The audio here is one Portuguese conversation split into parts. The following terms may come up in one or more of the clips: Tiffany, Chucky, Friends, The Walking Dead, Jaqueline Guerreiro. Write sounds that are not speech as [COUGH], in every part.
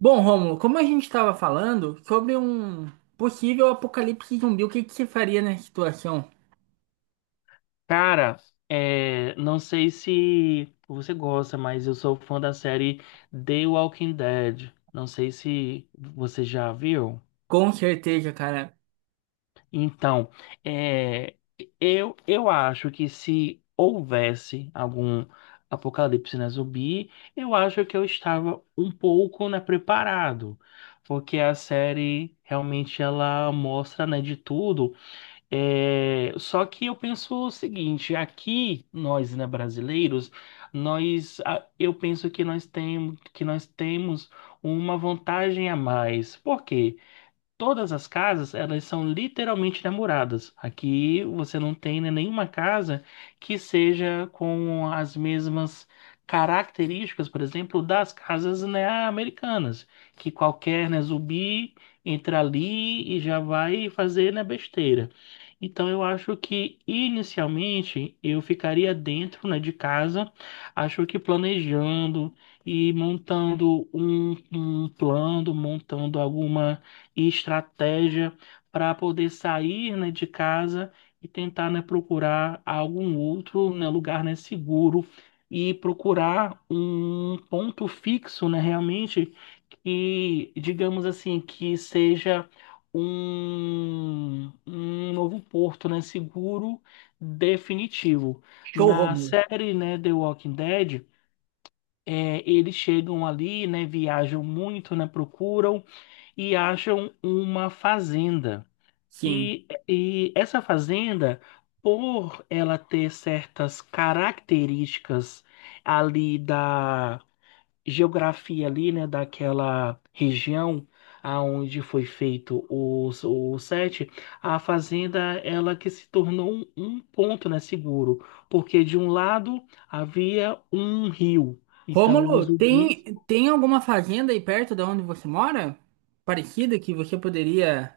Bom, Rômulo, como a gente estava falando sobre um possível apocalipse zumbi, o que que você faria nessa situação? Cara, não sei se você gosta, mas eu sou fã da série The Walking Dead. Não sei se você já viu. Com certeza, cara. Então, é, eu acho que se houvesse algum apocalipse na zumbi, eu acho que eu estava um pouco, né, preparado. Porque a série realmente ela mostra, né, de tudo. É, só que eu penso o seguinte, aqui nós, né, brasileiros, eu penso que que nós temos uma vantagem a mais. Por quê? Todas as casas, elas são literalmente namoradas. Aqui você não tem, né, nenhuma casa que seja com as mesmas características, por exemplo, das casas, né, americanas, que qualquer, né, zumbi entra ali e já vai fazer, né, besteira. Então eu acho que inicialmente eu ficaria dentro, né, de casa, acho que planejando e montando um plano, montando alguma e estratégia para poder sair, né, de casa e tentar, né, procurar algum outro, né, lugar, né, seguro e procurar um ponto fixo, né, realmente que, digamos assim, que seja um novo porto, né, seguro definitivo. Show, Na Rômulo. série, né, The Walking Dead, eles chegam ali, né, viajam muito, né, procuram e acham uma fazenda. Sim. E essa fazenda, por ela ter certas características ali da geografia ali, né, daquela região aonde foi feito o set, a fazenda ela que se tornou um ponto, né, seguro, porque de um lado havia um rio, então os Rômulo, zumbis. tem alguma fazenda aí perto da onde você mora? Parecida que você poderia.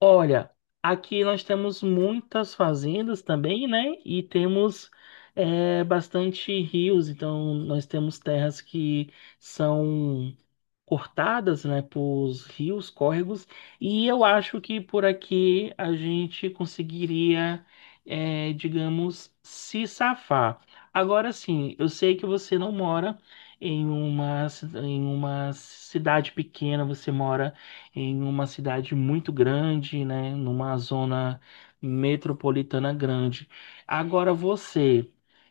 Olha, aqui nós temos muitas fazendas também, né? E temos bastante rios, então nós temos terras que são cortadas, né, por rios, córregos, e eu acho que por aqui a gente conseguiria, é, digamos, se safar. Agora sim, eu sei que você não mora em uma cidade pequena, você mora em uma cidade muito grande, né, numa zona metropolitana grande. Agora você,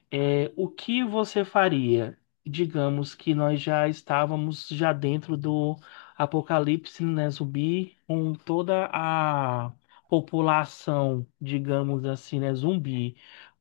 é, o que você faria? Digamos que nós já estávamos já dentro do apocalipse, né, zumbi, com toda a população, digamos assim, né, zumbi.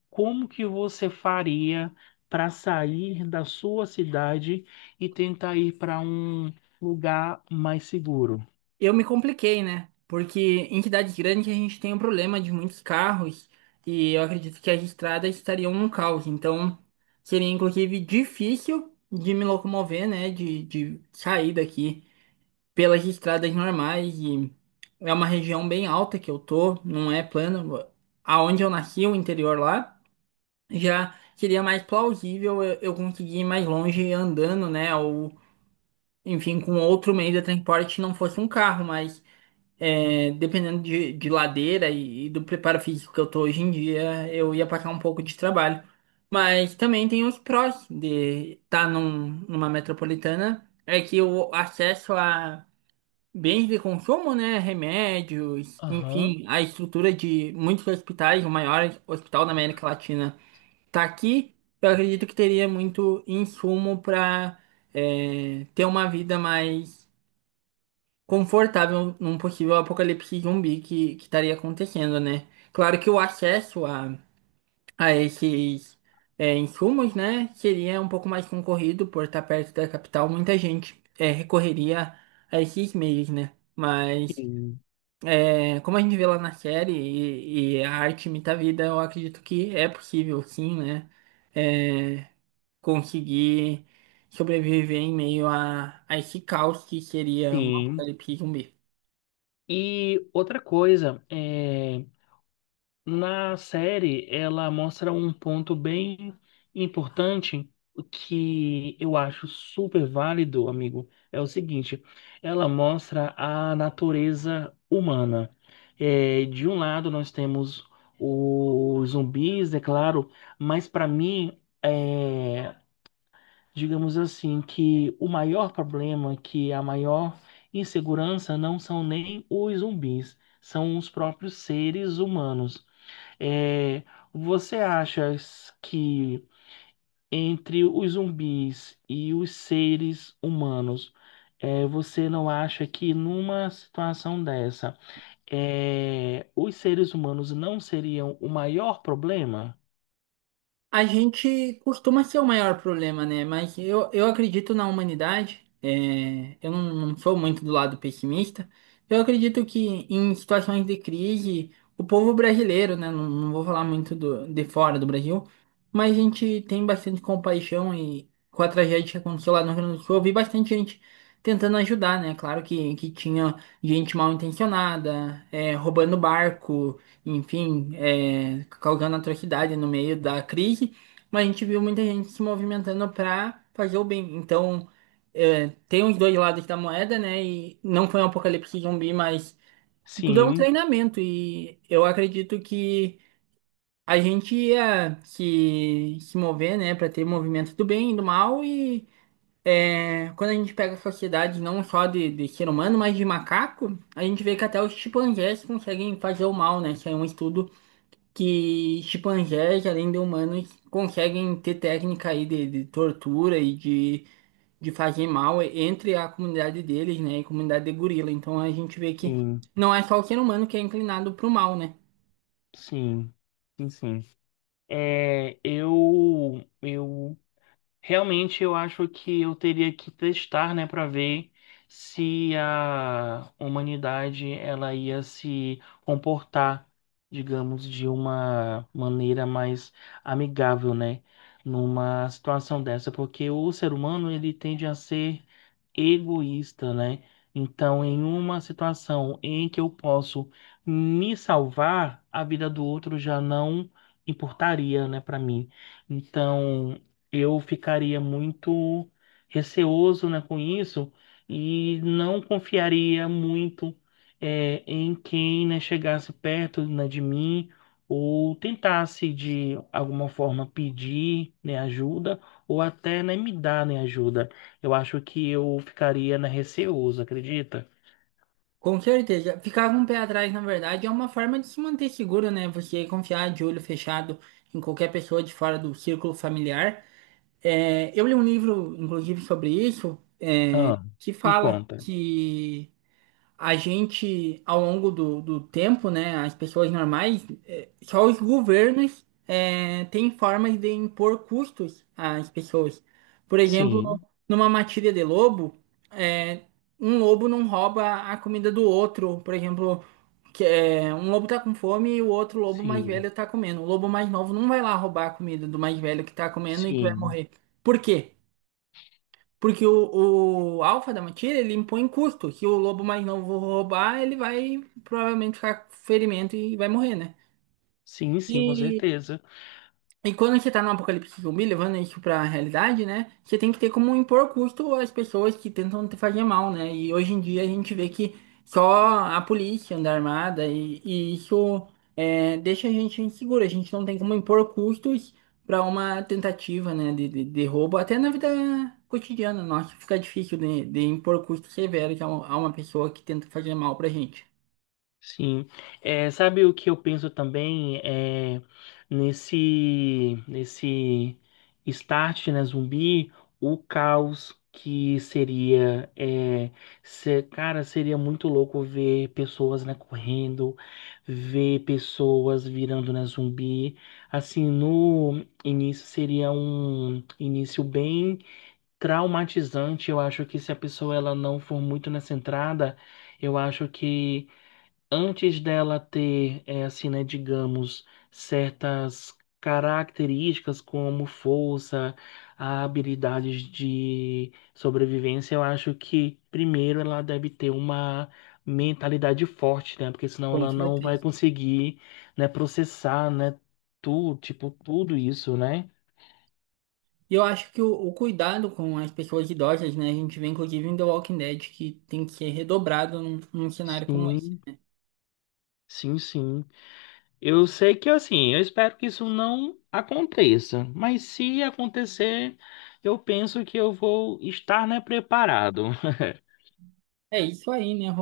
Como que você faria para sair da sua cidade e tentar ir para um lugar mais seguro? Eu me compliquei, né? Porque em cidades grandes a gente tem um problema de muitos carros e eu acredito que as estradas estariam um caos. Então, seria inclusive difícil de me locomover, né? De sair daqui, pelas estradas normais. E é uma região bem alta que eu tô, não é plano. Aonde eu nasci, o interior lá, já seria mais plausível eu conseguir ir mais longe andando, né? Ou, enfim, com outro meio de transporte, não fosse um carro, mas dependendo de ladeira e do preparo físico que eu tô hoje em dia, eu ia passar um pouco de trabalho. Mas também tem os prós de estar numa metropolitana, é que o acesso a bens de consumo, né? Remédios, Aham. enfim, a estrutura de muitos hospitais, o maior hospital da América Latina está aqui. Eu acredito que teria muito insumo para ter uma vida mais confortável num possível apocalipse zumbi que estaria acontecendo, né? Claro que o acesso a esses insumos, né, seria um pouco mais concorrido por estar perto da capital. Muita gente recorreria a esses meios, né? Mas. Sim. É, como a gente vê lá na série, e a arte imita a vida, eu acredito que é possível, sim, né? É, conseguir sobreviver em meio a esse caos que seria um Sim. apocalipse zumbi. E outra coisa, é, na série, ela mostra um ponto bem importante que eu acho super válido, amigo. É o seguinte: ela mostra a natureza humana. É, de um lado, nós temos os zumbis, é claro, mas para mim, digamos assim, que o maior problema, que a maior insegurança, não são nem os zumbis, são os próprios seres humanos. é, você acha que entre os zumbis e os seres humanos, você não acha que numa situação dessa, os seres humanos não seriam o maior problema? A gente costuma ser o maior problema, né? Mas eu acredito na humanidade. Eu não sou muito do lado pessimista. Eu acredito que em situações de crise, o povo brasileiro, né? Não, não vou falar muito do, de fora do Brasil, mas a gente tem bastante compaixão. E com a tragédia que aconteceu lá no Rio Grande do Sul, eu vi bastante gente tentando ajudar, né? Claro que tinha gente mal intencionada, roubando barco, enfim, causando atrocidade no meio da crise, mas a gente viu muita gente se movimentando para fazer o bem. Então, tem os dois lados da moeda, né? E não foi um apocalipse zumbi, mas tudo é um Sim, treinamento. E eu acredito que a gente ia se mover, né, para ter movimento do bem e do mal. E quando a gente pega a sociedade, não só de ser humano, mas de macaco, a gente vê que até os chimpanzés conseguem fazer o mal, né? Isso é um estudo que chimpanzés, além de humanos, conseguem ter técnica aí de tortura e de fazer mal entre a comunidade deles, né, e comunidade de gorila. Então a gente vê que sim, não é só o ser humano que é inclinado para o mal, né? sim, sim, sim. Eu realmente eu acho que eu teria que testar, né, para ver se a humanidade ela ia se comportar, digamos, de uma maneira mais amigável, né, numa situação dessa, porque o ser humano ele tende a ser egoísta, né? Então, em uma situação em que eu posso me salvar, a vida do outro já não importaria, né, para mim. Então, eu ficaria muito receoso, né, com isso e não confiaria muito em quem, né, chegasse perto, né, de mim ou tentasse de alguma forma pedir, né, ajuda ou até, né, me dar, né, ajuda. Eu acho que eu ficaria na receoso, acredita? Com certeza. Ficar com o pé atrás, na verdade, é uma forma de se manter seguro, né? Você confiar de olho fechado em qualquer pessoa de fora do círculo familiar. É, eu li um livro, inclusive, sobre isso, Ah, que me fala conta. que a gente, ao longo do tempo, né, as pessoas normais, só os governos têm formas de impor custos às pessoas. Por exemplo, Sim, numa matilha de lobo, eh, um lobo não rouba a comida do outro. Por exemplo, um lobo tá com fome e o outro lobo mais sim, velho tá comendo. O lobo mais novo não vai lá roubar a comida do mais velho que tá comendo e que vai sim, morrer. Por quê? Porque o alfa da matilha, ele impõe custo. Se o lobo mais novo roubar, ele vai provavelmente ficar com ferimento e vai morrer, né? sim, sim, com certeza. E quando você tá no apocalipse zumbi, levando isso pra realidade, né? Você tem que ter como impor custo às pessoas que tentam te fazer mal, né? E hoje em dia a gente vê que só a polícia anda armada e isso deixa a gente inseguro. A gente não tem como impor custos para uma tentativa, né, de roubo. Até na vida cotidiana, nossa, fica difícil de impor custos severos a a uma pessoa que tenta fazer mal pra gente. Sim, é, sabe o que eu penso também é nesse start na zumbi, o caos que seria é, se- cara, seria muito louco ver pessoas né, correndo, ver pessoas virando na zumbi. Assim, no início seria um início bem traumatizante. Eu acho que se a pessoa ela não for muito nessa entrada, eu acho que antes dela ter, eh, assim, né, digamos, certas características como força, habilidades de sobrevivência, eu acho que primeiro ela deve ter uma mentalidade forte, né? Porque senão Com ela não vai certeza. conseguir, né, processar, né, tudo, tipo, tudo isso, né? E eu acho que o cuidado com as pessoas idosas, né? A gente vê inclusive em The Walking Dead que tem que ser redobrado num cenário como esse. Sim, sim, sim. Eu sei que assim, eu espero que isso não aconteça, mas se acontecer, eu penso que eu vou estar, né, preparado. [LAUGHS] É isso aí, né?